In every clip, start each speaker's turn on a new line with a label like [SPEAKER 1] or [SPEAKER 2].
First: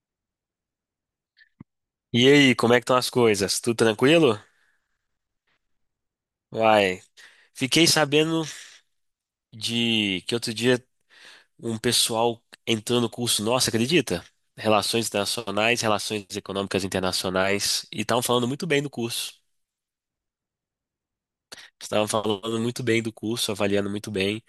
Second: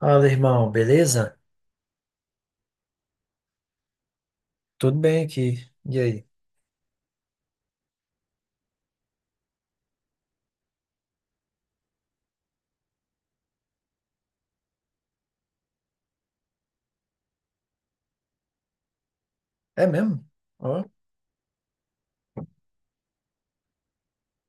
[SPEAKER 1] Fala, irmão, beleza?
[SPEAKER 2] E aí, como é que estão as coisas? Tudo tranquilo?
[SPEAKER 1] Tudo bem aqui. E aí?
[SPEAKER 2] Vai. Fiquei sabendo de que outro dia um pessoal entrou no curso nosso, acredita? Relações Internacionais, Relações Econômicas Internacionais, e estavam falando muito bem do curso.
[SPEAKER 1] É mesmo? Ó.
[SPEAKER 2] Estavam falando muito bem do curso, avaliando muito bem,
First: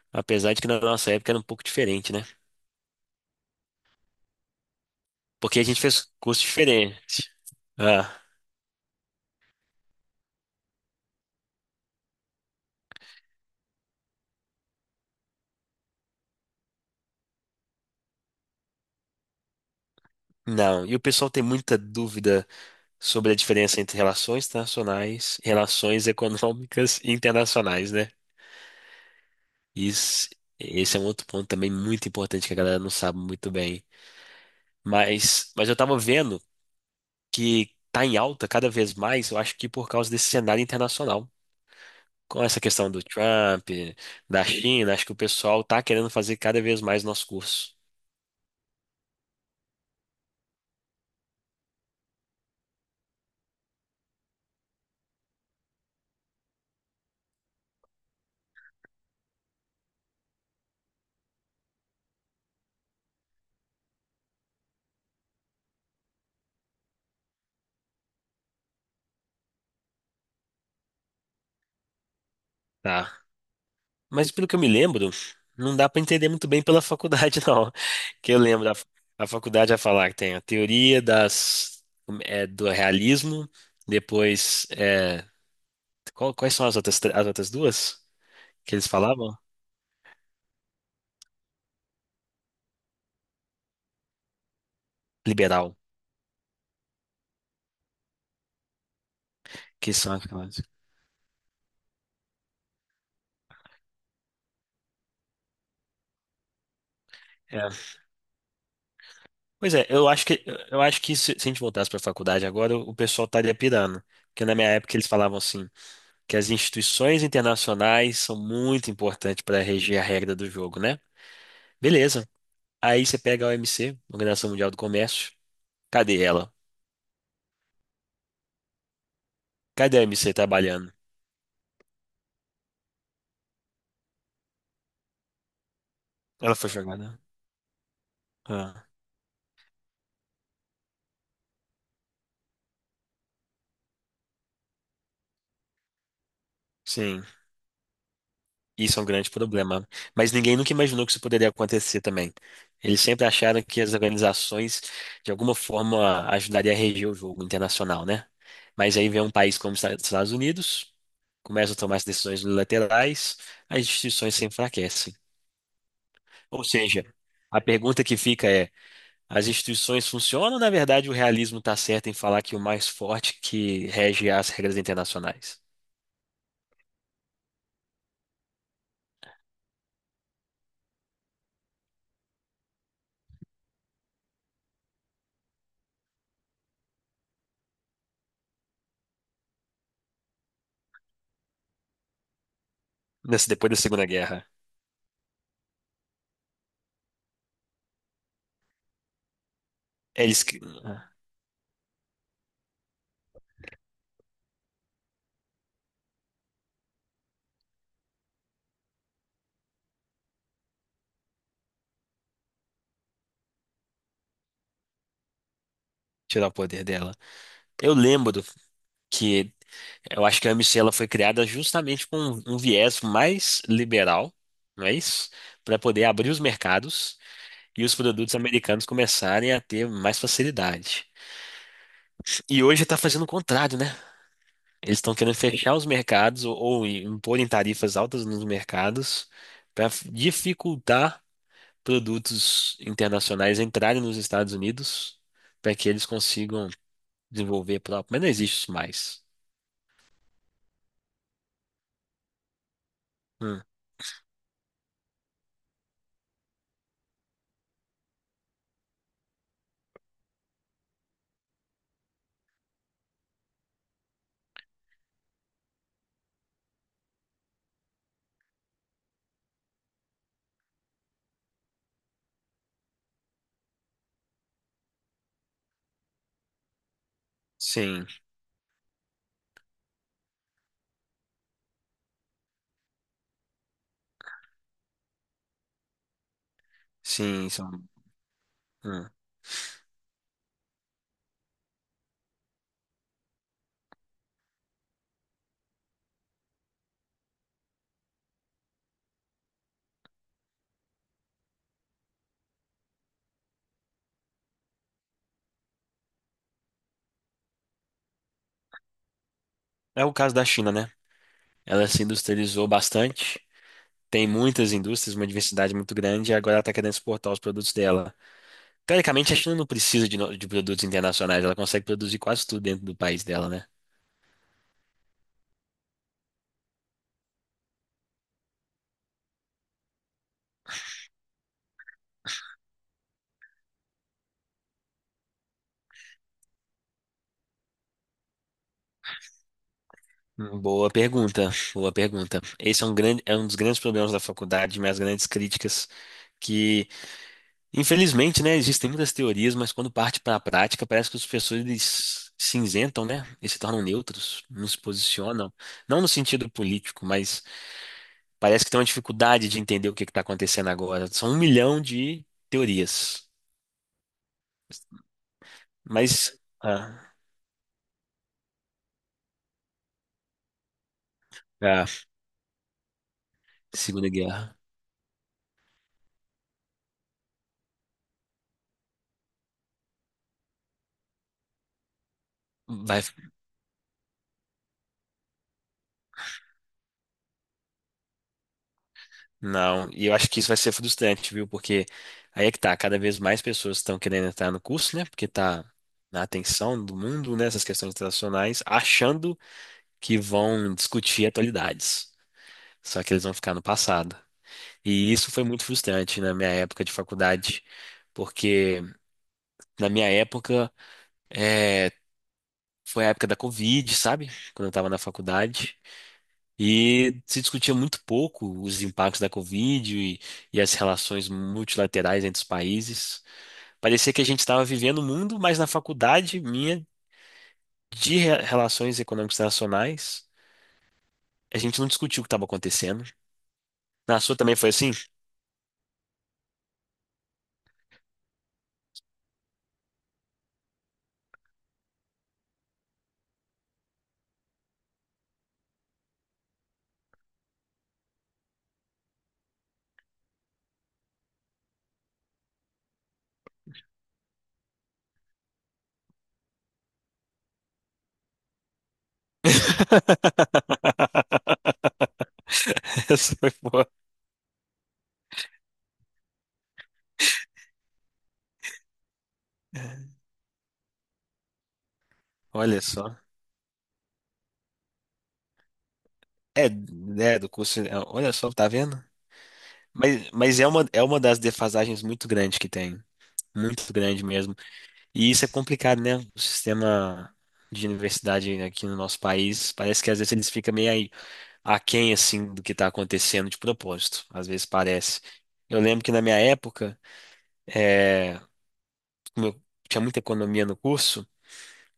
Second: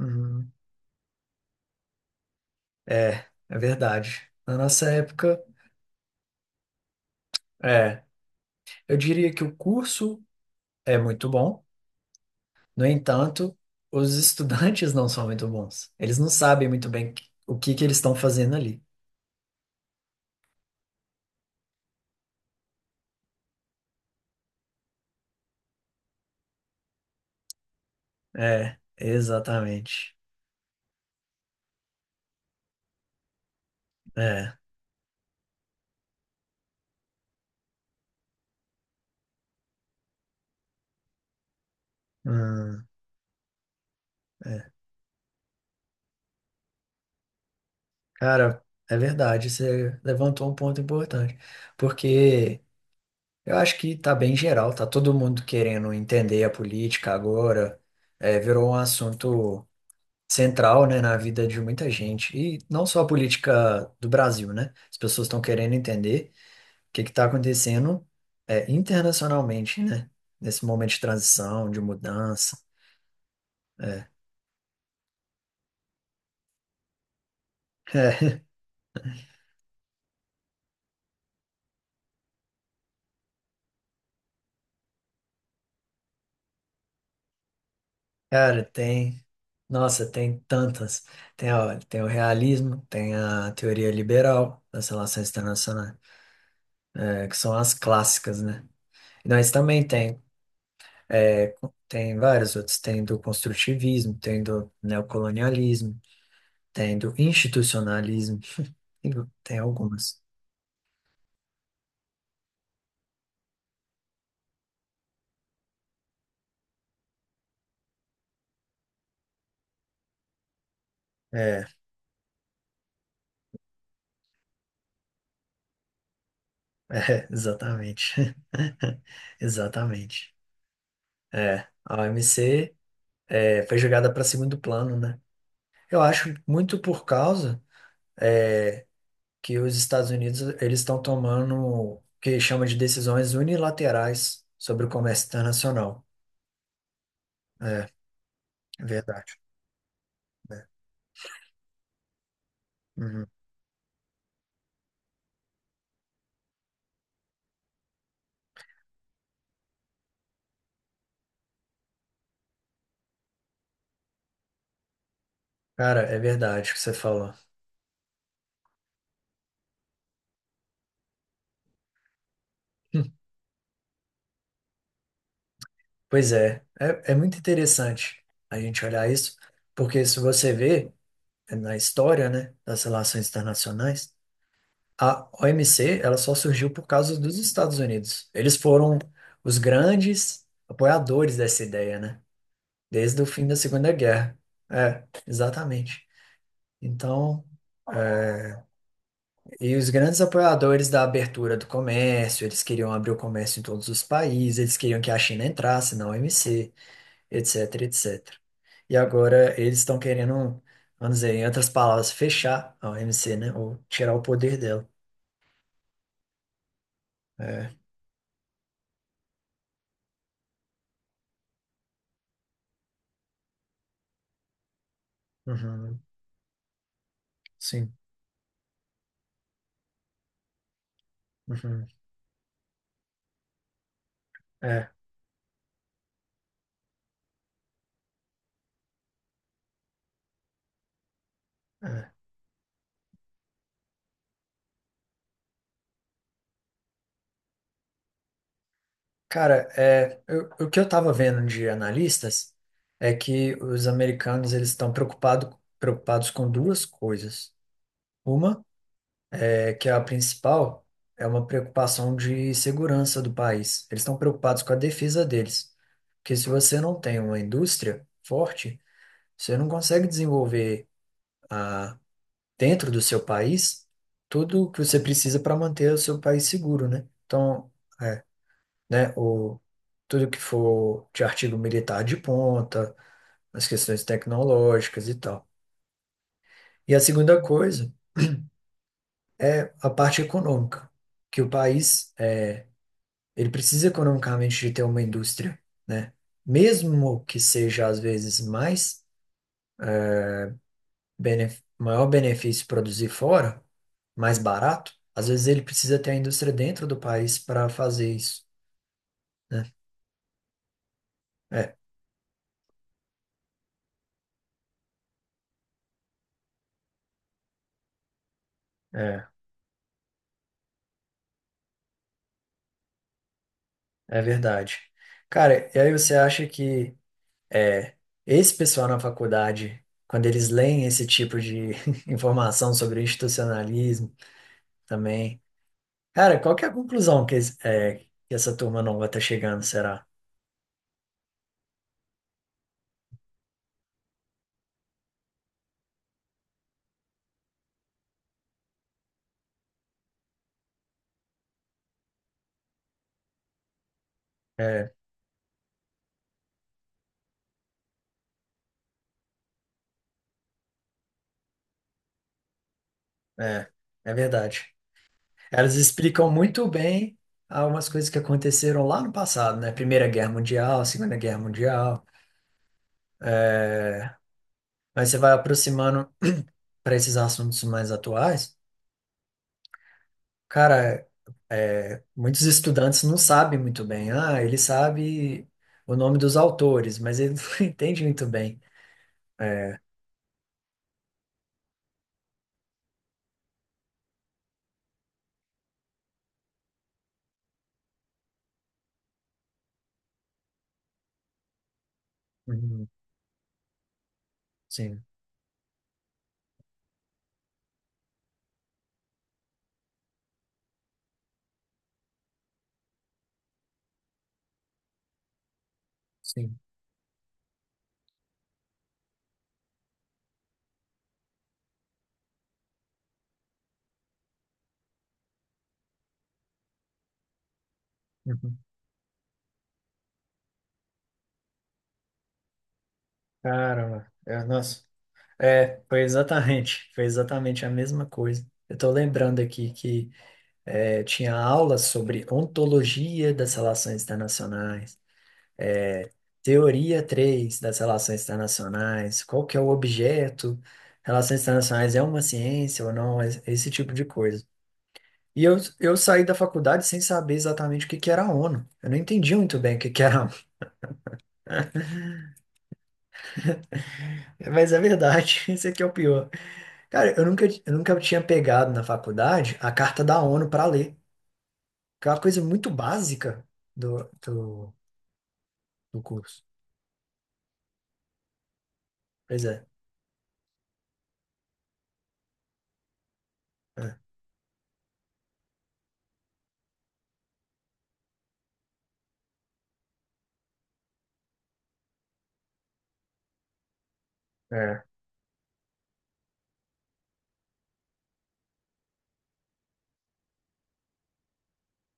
[SPEAKER 1] Uhum.
[SPEAKER 2] apesar de que na nossa época era um pouco diferente, né?
[SPEAKER 1] É, é verdade. Na nossa época,
[SPEAKER 2] Porque a gente fez curso diferente.
[SPEAKER 1] é.
[SPEAKER 2] Ah,
[SPEAKER 1] Eu diria que o curso é muito bom, no entanto, os estudantes não são muito bons. Eles não sabem muito bem o que que eles estão fazendo ali.
[SPEAKER 2] não. E o pessoal tem muita dúvida sobre a diferença entre relações internacionais, relações econômicas e internacionais, né?
[SPEAKER 1] É, exatamente.
[SPEAKER 2] Isso, esse é um outro ponto também muito importante que a galera não sabe muito bem.
[SPEAKER 1] É.
[SPEAKER 2] Mas eu tava vendo que tá em alta cada vez mais, eu acho que por causa desse cenário internacional. Com essa
[SPEAKER 1] Hum,
[SPEAKER 2] questão do Trump, da
[SPEAKER 1] é.
[SPEAKER 2] China, acho que o pessoal tá querendo fazer cada vez mais nosso curso,
[SPEAKER 1] Cara, é verdade, você levantou um ponto importante, porque. Eu acho que tá bem geral, tá todo mundo querendo entender a política agora, é, virou um assunto central, né, na vida de muita gente, e não só a política do Brasil, né? As pessoas estão querendo entender o que que tá acontecendo, é, internacionalmente, né? Nesse momento de transição, de mudança.
[SPEAKER 2] tá?
[SPEAKER 1] É.
[SPEAKER 2] Mas pelo que eu me lembro, não dá pra entender muito bem pela faculdade, não. Que eu lembro, a faculdade vai falar que tem a teoria das, do realismo, depois. Quais são as outras, as outras duas
[SPEAKER 1] Cara,
[SPEAKER 2] que eles
[SPEAKER 1] tem.
[SPEAKER 2] falavam?
[SPEAKER 1] Nossa, tem tantas. Tem, a, tem o realismo, tem a teoria liberal das relações
[SPEAKER 2] Liberal,
[SPEAKER 1] internacionais, é, que são as clássicas, né? Nós também
[SPEAKER 2] que são
[SPEAKER 1] tem.
[SPEAKER 2] aquelas.
[SPEAKER 1] Tem vários outros, tem do construtivismo, tem do neocolonialismo, tem do
[SPEAKER 2] É.
[SPEAKER 1] institucionalismo, tem tem
[SPEAKER 2] Pois é, eu
[SPEAKER 1] algumas.
[SPEAKER 2] acho que eu acho que se a gente voltasse para a faculdade agora, o pessoal estaria pirando. Porque na minha época eles falavam assim, que as instituições internacionais são muito importantes para reger a regra do jogo, né?
[SPEAKER 1] É,
[SPEAKER 2] Beleza. Aí você pega a OMC, Organização Mundial do Comércio. Cadê ela?
[SPEAKER 1] exatamente.
[SPEAKER 2] Cadê a OMC
[SPEAKER 1] Exatamente.
[SPEAKER 2] trabalhando?
[SPEAKER 1] É, a OMC foi jogada para segundo plano, né? Eu acho
[SPEAKER 2] Ela foi
[SPEAKER 1] muito por
[SPEAKER 2] jogada.
[SPEAKER 1] causa
[SPEAKER 2] Ah,
[SPEAKER 1] que os Estados Unidos eles estão tomando o que chama de decisões unilaterais sobre o comércio internacional.
[SPEAKER 2] sim.
[SPEAKER 1] É, é
[SPEAKER 2] Isso é um grande
[SPEAKER 1] verdade.
[SPEAKER 2] problema. Mas ninguém
[SPEAKER 1] Né?
[SPEAKER 2] nunca imaginou que isso poderia acontecer também. Eles sempre
[SPEAKER 1] Uhum.
[SPEAKER 2] acharam que as organizações, de alguma forma, ajudariam a reger o jogo internacional, né? Mas aí vem um país como os Estados Unidos, começa a tomar as decisões unilaterais, as instituições se enfraquecem.
[SPEAKER 1] Cara, é
[SPEAKER 2] Ou
[SPEAKER 1] verdade o que você
[SPEAKER 2] seja,
[SPEAKER 1] falou.
[SPEAKER 2] a pergunta que fica é: as instituições funcionam ou, na verdade, o realismo está certo em falar que o mais forte que rege as regras internacionais?
[SPEAKER 1] Pois é, é muito interessante a gente olhar isso, porque se você vê na história, né, das relações internacionais, a OMC, ela só surgiu por causa dos Estados Unidos. Eles foram os grandes apoiadores dessa ideia, né, desde o fim da
[SPEAKER 2] Depois da
[SPEAKER 1] Segunda
[SPEAKER 2] Segunda
[SPEAKER 1] Guerra.
[SPEAKER 2] Guerra,
[SPEAKER 1] É, exatamente. Então, eh, e os grandes
[SPEAKER 2] eles que-
[SPEAKER 1] apoiadores da
[SPEAKER 2] ah,
[SPEAKER 1] abertura do comércio, eles queriam abrir o comércio em todos os países, eles queriam que a China entrasse na OMC, etc, etc. etcétera. E agora eles estão querendo, vamos dizer, em outras palavras, fechar a OMC, né? Ou tirar o poder dela.
[SPEAKER 2] tirar o poder dela.
[SPEAKER 1] É.
[SPEAKER 2] Eu lembro que eu acho que a AMC ela foi criada justamente com um viés mais liberal, não é isso? Para
[SPEAKER 1] Uhum.
[SPEAKER 2] poder abrir os mercados e
[SPEAKER 1] Sim.
[SPEAKER 2] os produtos americanos começarem a ter mais facilidade.
[SPEAKER 1] Uhum.
[SPEAKER 2] E hoje está fazendo o contrário, né?
[SPEAKER 1] É.
[SPEAKER 2] Eles estão querendo fechar os mercados ou imporem tarifas altas nos mercados para dificultar
[SPEAKER 1] É.
[SPEAKER 2] produtos internacionais entrarem nos Estados Unidos para que eles consigam desenvolver próprio. Mas não existe isso mais.
[SPEAKER 1] Cara, é, o que eu tava vendo de analistas é que
[SPEAKER 2] Hum,
[SPEAKER 1] os americanos eles estão preocupados com duas coisas. Uma é que a principal é uma preocupação de segurança do país. Eles estão preocupados com a defesa deles. Porque se você não tem uma indústria forte, você não consegue desenvolver a- dentro do seu país tudo que você precisa para manter o seu país seguro, né? Então,
[SPEAKER 2] Sim,
[SPEAKER 1] é, né, o, tudo que for de artigo militar de ponta, as questões tecnológicas e tal. E a segunda
[SPEAKER 2] sim, são.
[SPEAKER 1] coisa, a parte econômica, que o país, é, ele precisa economicamente de ter uma indústria, né? Mesmo que seja, às vezes, mais benef maior benefício produzir fora, mais barato, às vezes ele precisa ter a indústria dentro do país para fazer isso. É,
[SPEAKER 2] É o caso da China, né?
[SPEAKER 1] é,
[SPEAKER 2] Ela se industrializou bastante, tem muitas indústrias, uma diversidade muito grande, e agora ela está querendo exportar os produtos dela.
[SPEAKER 1] é
[SPEAKER 2] Teoricamente, a China não precisa de, no- de produtos internacionais, ela consegue produzir quase tudo dentro do país dela, né?
[SPEAKER 1] é verdade. Cara, e aí você acha que é, esse pessoal na faculdade, quando eles leem esse tipo de informação sobre institucionalismo também, cara, qual que é a conclusão que, que essa turma nova tá chegando, será?
[SPEAKER 2] Boa pergunta, boa pergunta. Esse é é um dos grandes problemas da faculdade, minhas grandes críticas, que, infelizmente, né, existem muitas teorias, mas quando parte para a prática, parece que os professores eles se isentam, né, e se tornam neutros, não se
[SPEAKER 1] É,
[SPEAKER 2] posicionam, não no sentido político, mas parece que tem uma dificuldade de entender o que está acontecendo agora. São um milhão de teorias.
[SPEAKER 1] é, é verdade. Elas explicam
[SPEAKER 2] Mas.
[SPEAKER 1] muito
[SPEAKER 2] Ah,
[SPEAKER 1] bem algumas coisas que aconteceram lá no passado, né? Primeira Guerra Mundial, Segunda Guerra
[SPEAKER 2] ah,
[SPEAKER 1] Mundial.
[SPEAKER 2] Segunda Guerra.
[SPEAKER 1] Aí você vai aproximando para esses assuntos mais atuais. Cara, é, muitos estudantes
[SPEAKER 2] Vai.
[SPEAKER 1] não sabem muito bem. Ah, ele sabe o nome dos autores, mas ele não entende muito bem.
[SPEAKER 2] Não, e eu acho que isso vai ser frustrante, viu? Porque aí é que tá, cada vez mais pessoas estão querendo entrar no curso, né? Porque tá na atenção do mundo, né? Essas questões internacionais, achando que vão discutir atualidades.
[SPEAKER 1] Uhum,
[SPEAKER 2] Só que eles vão ficar no passado.
[SPEAKER 1] sim,
[SPEAKER 2] E isso foi muito frustrante na minha época de faculdade, porque na minha época eh, foi a época da Covid, sabe? Quando eu estava na faculdade.
[SPEAKER 1] sim.
[SPEAKER 2] E se discutia muito pouco os impactos da Covid e as relações multilaterais entre os países. Parecia que a gente estava vivendo o mundo, mas na faculdade minha de
[SPEAKER 1] Uhum.
[SPEAKER 2] relações econômicas internacionais, a gente não discutiu o que estava acontecendo.
[SPEAKER 1] Caramba,
[SPEAKER 2] Na sua
[SPEAKER 1] é,
[SPEAKER 2] também foi
[SPEAKER 1] nossa.
[SPEAKER 2] assim?
[SPEAKER 1] É, foi exatamente a mesma coisa. Eu estou lembrando aqui que é, tinha aula sobre ontologia das relações internacionais. Teoria 3 das relações internacionais, qual que é o objeto, relações internacionais é uma ciência ou não, esse tipo de coisa. E eu saí da faculdade sem saber exatamente o que que era a ONU. Eu não entendi muito bem o que que era a ONU,
[SPEAKER 2] Essa foi boa.
[SPEAKER 1] mas é verdade, esse aqui é o pior. Cara, eu nunca tinha pegado na faculdade a carta da ONU para ler, que é uma coisa muito
[SPEAKER 2] Olha só.
[SPEAKER 1] básica do, do, do curso.
[SPEAKER 2] É, né, do curso. Olha só, tá vendo?
[SPEAKER 1] Pois é,
[SPEAKER 2] Mas é é uma das defasagens muito grandes que tem. Muito
[SPEAKER 1] é,
[SPEAKER 2] grande mesmo. E isso é complicado, né? O sistema de universidade aqui no nosso país, parece que às vezes eles ficam meio aí aquém, assim, do que está acontecendo de propósito. Às vezes
[SPEAKER 1] é,
[SPEAKER 2] parece. Eu lembro que na minha época, é, como eu tinha muita economia no curso,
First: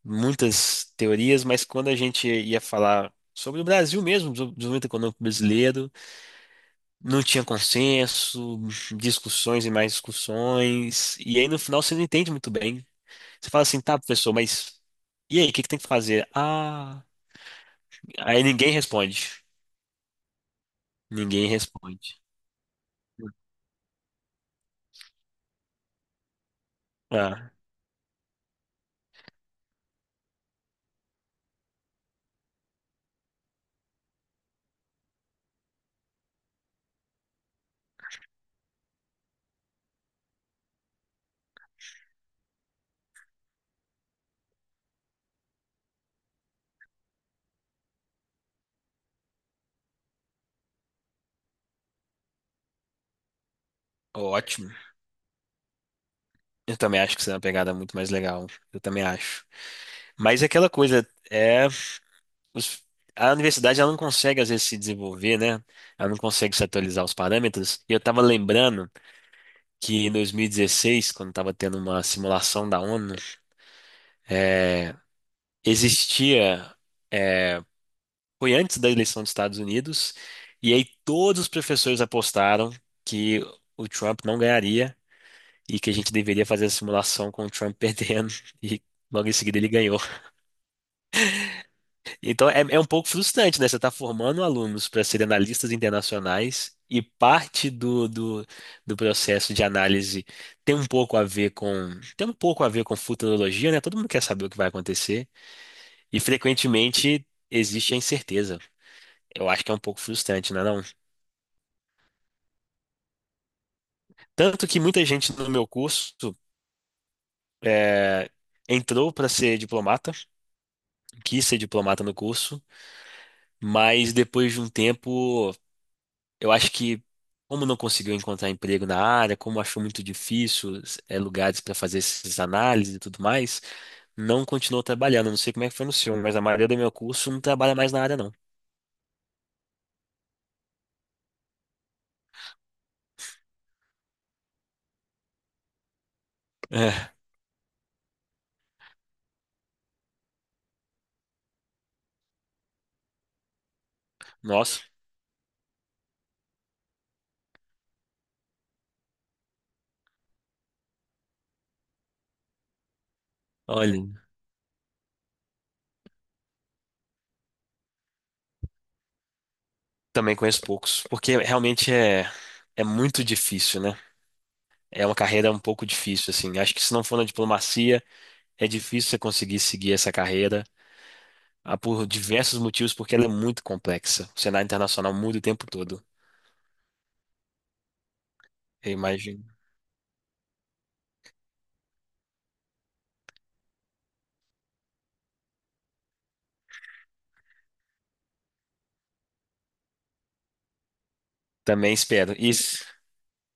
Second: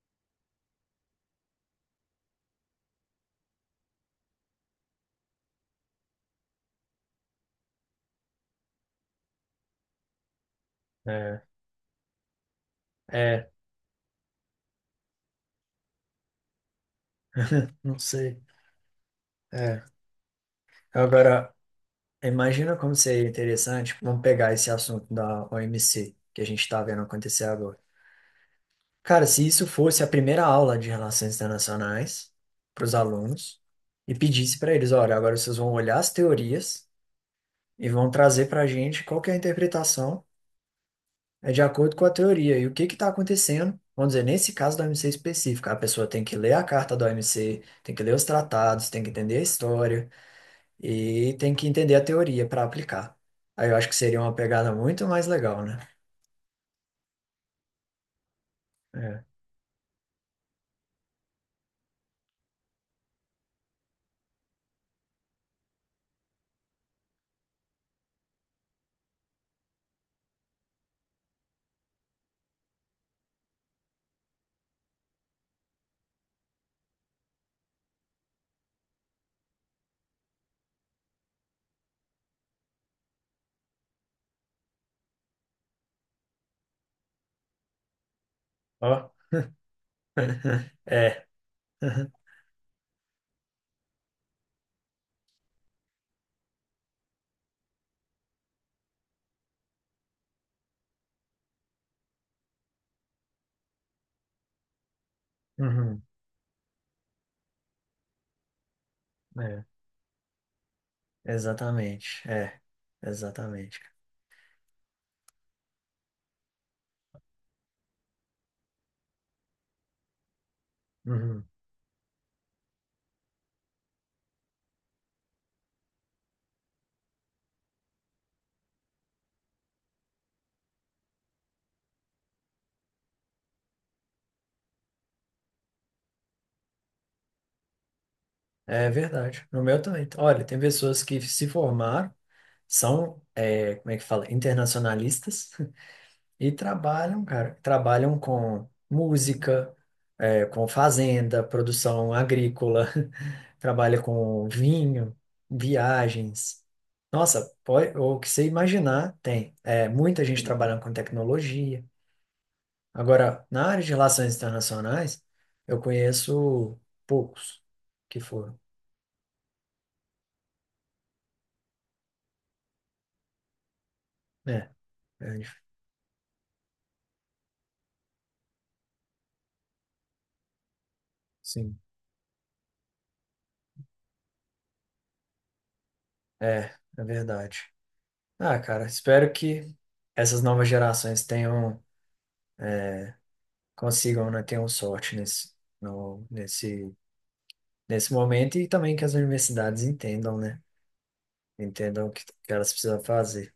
[SPEAKER 2] muitas teorias, mas quando a gente ia falar sobre o Brasil mesmo, do desenvolvimento econômico brasileiro, não tinha consenso, discussões e mais discussões, e
[SPEAKER 1] é,
[SPEAKER 2] aí no final você não entende muito bem. Você
[SPEAKER 1] é,
[SPEAKER 2] fala assim, tá, professor, mas e aí, o que que tem que fazer? Ah,
[SPEAKER 1] não sei.
[SPEAKER 2] aí ninguém responde.
[SPEAKER 1] É.
[SPEAKER 2] Ninguém
[SPEAKER 1] Agora.
[SPEAKER 2] responde.
[SPEAKER 1] Imagina como seria interessante, vamos pegar esse assunto da OMC que a gente está vendo acontecer
[SPEAKER 2] Ah,
[SPEAKER 1] agora. Cara, se isso fosse a primeira aula de relações internacionais para os alunos e pedisse para eles, olha, agora vocês vão olhar as teorias e vão trazer para a gente qual que é a interpretação é de acordo com a teoria e o que que está acontecendo. Vamos dizer, nesse caso da OMC específica, a pessoa tem que ler a carta da OMC, tem que ler os tratados, tem que entender a história. E tem que entender a teoria para aplicar. Aí eu acho que seria uma
[SPEAKER 2] Ótimo.
[SPEAKER 1] pegada muito mais legal, né?
[SPEAKER 2] Eu também acho que isso é uma pegada muito mais legal. Eu também
[SPEAKER 1] É.
[SPEAKER 2] acho. Mas é aquela coisa, os- a universidade ela não consegue às vezes se desenvolver, né? Ela não consegue se atualizar os parâmetros. E eu tava lembrando que em 2016, quando tava tendo uma simulação da ONU, existia. Foi antes da eleição dos Estados Unidos, e aí todos os professores apostaram que o Trump não ganharia e que a gente deveria fazer a simulação com o Trump perdendo, e
[SPEAKER 1] Ó.
[SPEAKER 2] logo em seguida ele ganhou.
[SPEAKER 1] É.
[SPEAKER 2] Então é um pouco frustrante, né? Você está formando alunos para serem analistas internacionais e parte do processo de análise tem um pouco a ver com tem um pouco a ver com futurologia, né? Todo mundo quer saber o que vai acontecer
[SPEAKER 1] Uhum.
[SPEAKER 2] e frequentemente existe a incerteza. Eu
[SPEAKER 1] É.
[SPEAKER 2] acho que é um pouco frustrante, não é não?
[SPEAKER 1] Exatamente. É. Exatamente.
[SPEAKER 2] Tanto que muita gente no meu curso é, entrou para ser diplomata, quis
[SPEAKER 1] Uhum.
[SPEAKER 2] ser diplomata no curso, mas depois de um tempo, eu acho que como não conseguiu encontrar emprego na área, como achou muito difícil lugares para fazer essas análises e tudo mais, não continuou trabalhando. Não sei como é que foi no seu, mas a maioria do meu curso não trabalha mais na área, não.
[SPEAKER 1] É verdade. No meu também. Olha, tem pessoas que se formaram, são, é, como é que fala? Internacionalistas. E
[SPEAKER 2] É,
[SPEAKER 1] trabalham, cara, trabalham com música, é, com fazenda, produção agrícola, trabalha com
[SPEAKER 2] nossa,
[SPEAKER 1] vinho, viagens. Nossa, pode, o que você imaginar tem. É, muita gente trabalhando com tecnologia. Agora, na área de
[SPEAKER 2] olha,
[SPEAKER 1] relações internacionais, eu conheço poucos que foram.
[SPEAKER 2] também conheço poucos, porque realmente é muito difícil, né?
[SPEAKER 1] Né?
[SPEAKER 2] É uma
[SPEAKER 1] É,
[SPEAKER 2] carreira um pouco difícil, assim. Acho que se não for na diplomacia, é difícil você conseguir seguir essa carreira,
[SPEAKER 1] sim.
[SPEAKER 2] por diversos motivos, porque ela é muito complexa. O cenário internacional muda o tempo todo,
[SPEAKER 1] É, é verdade. Ah, cara,
[SPEAKER 2] eu
[SPEAKER 1] espero
[SPEAKER 2] imagino.
[SPEAKER 1] que essas novas gerações tenham consigam, né, ter um sorte nesse, no, nesse, nesse momento e também que as universidades entendam, né?
[SPEAKER 2] Também
[SPEAKER 1] Entendam o que,
[SPEAKER 2] espero.
[SPEAKER 1] que elas
[SPEAKER 2] Isso,
[SPEAKER 1] precisam fazer.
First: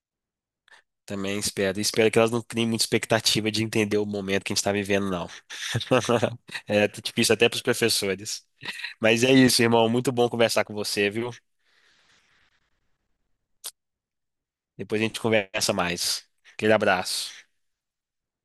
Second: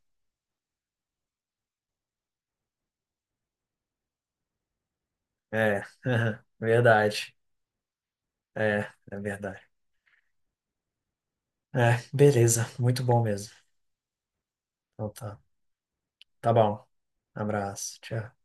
[SPEAKER 2] também espero. E espero que elas não criem muita expectativa de entender o momento que a gente está vivendo, não.
[SPEAKER 1] É,
[SPEAKER 2] É
[SPEAKER 1] verdade.
[SPEAKER 2] difícil até para os professores.
[SPEAKER 1] É, é
[SPEAKER 2] Mas é
[SPEAKER 1] verdade.
[SPEAKER 2] isso, irmão. Muito bom conversar com você, viu?
[SPEAKER 1] É, beleza, muito bom mesmo.
[SPEAKER 2] Depois a
[SPEAKER 1] Então
[SPEAKER 2] gente
[SPEAKER 1] tá.
[SPEAKER 2] conversa mais.
[SPEAKER 1] Tá
[SPEAKER 2] Aquele
[SPEAKER 1] bom.
[SPEAKER 2] abraço.
[SPEAKER 1] Abraço, tchau.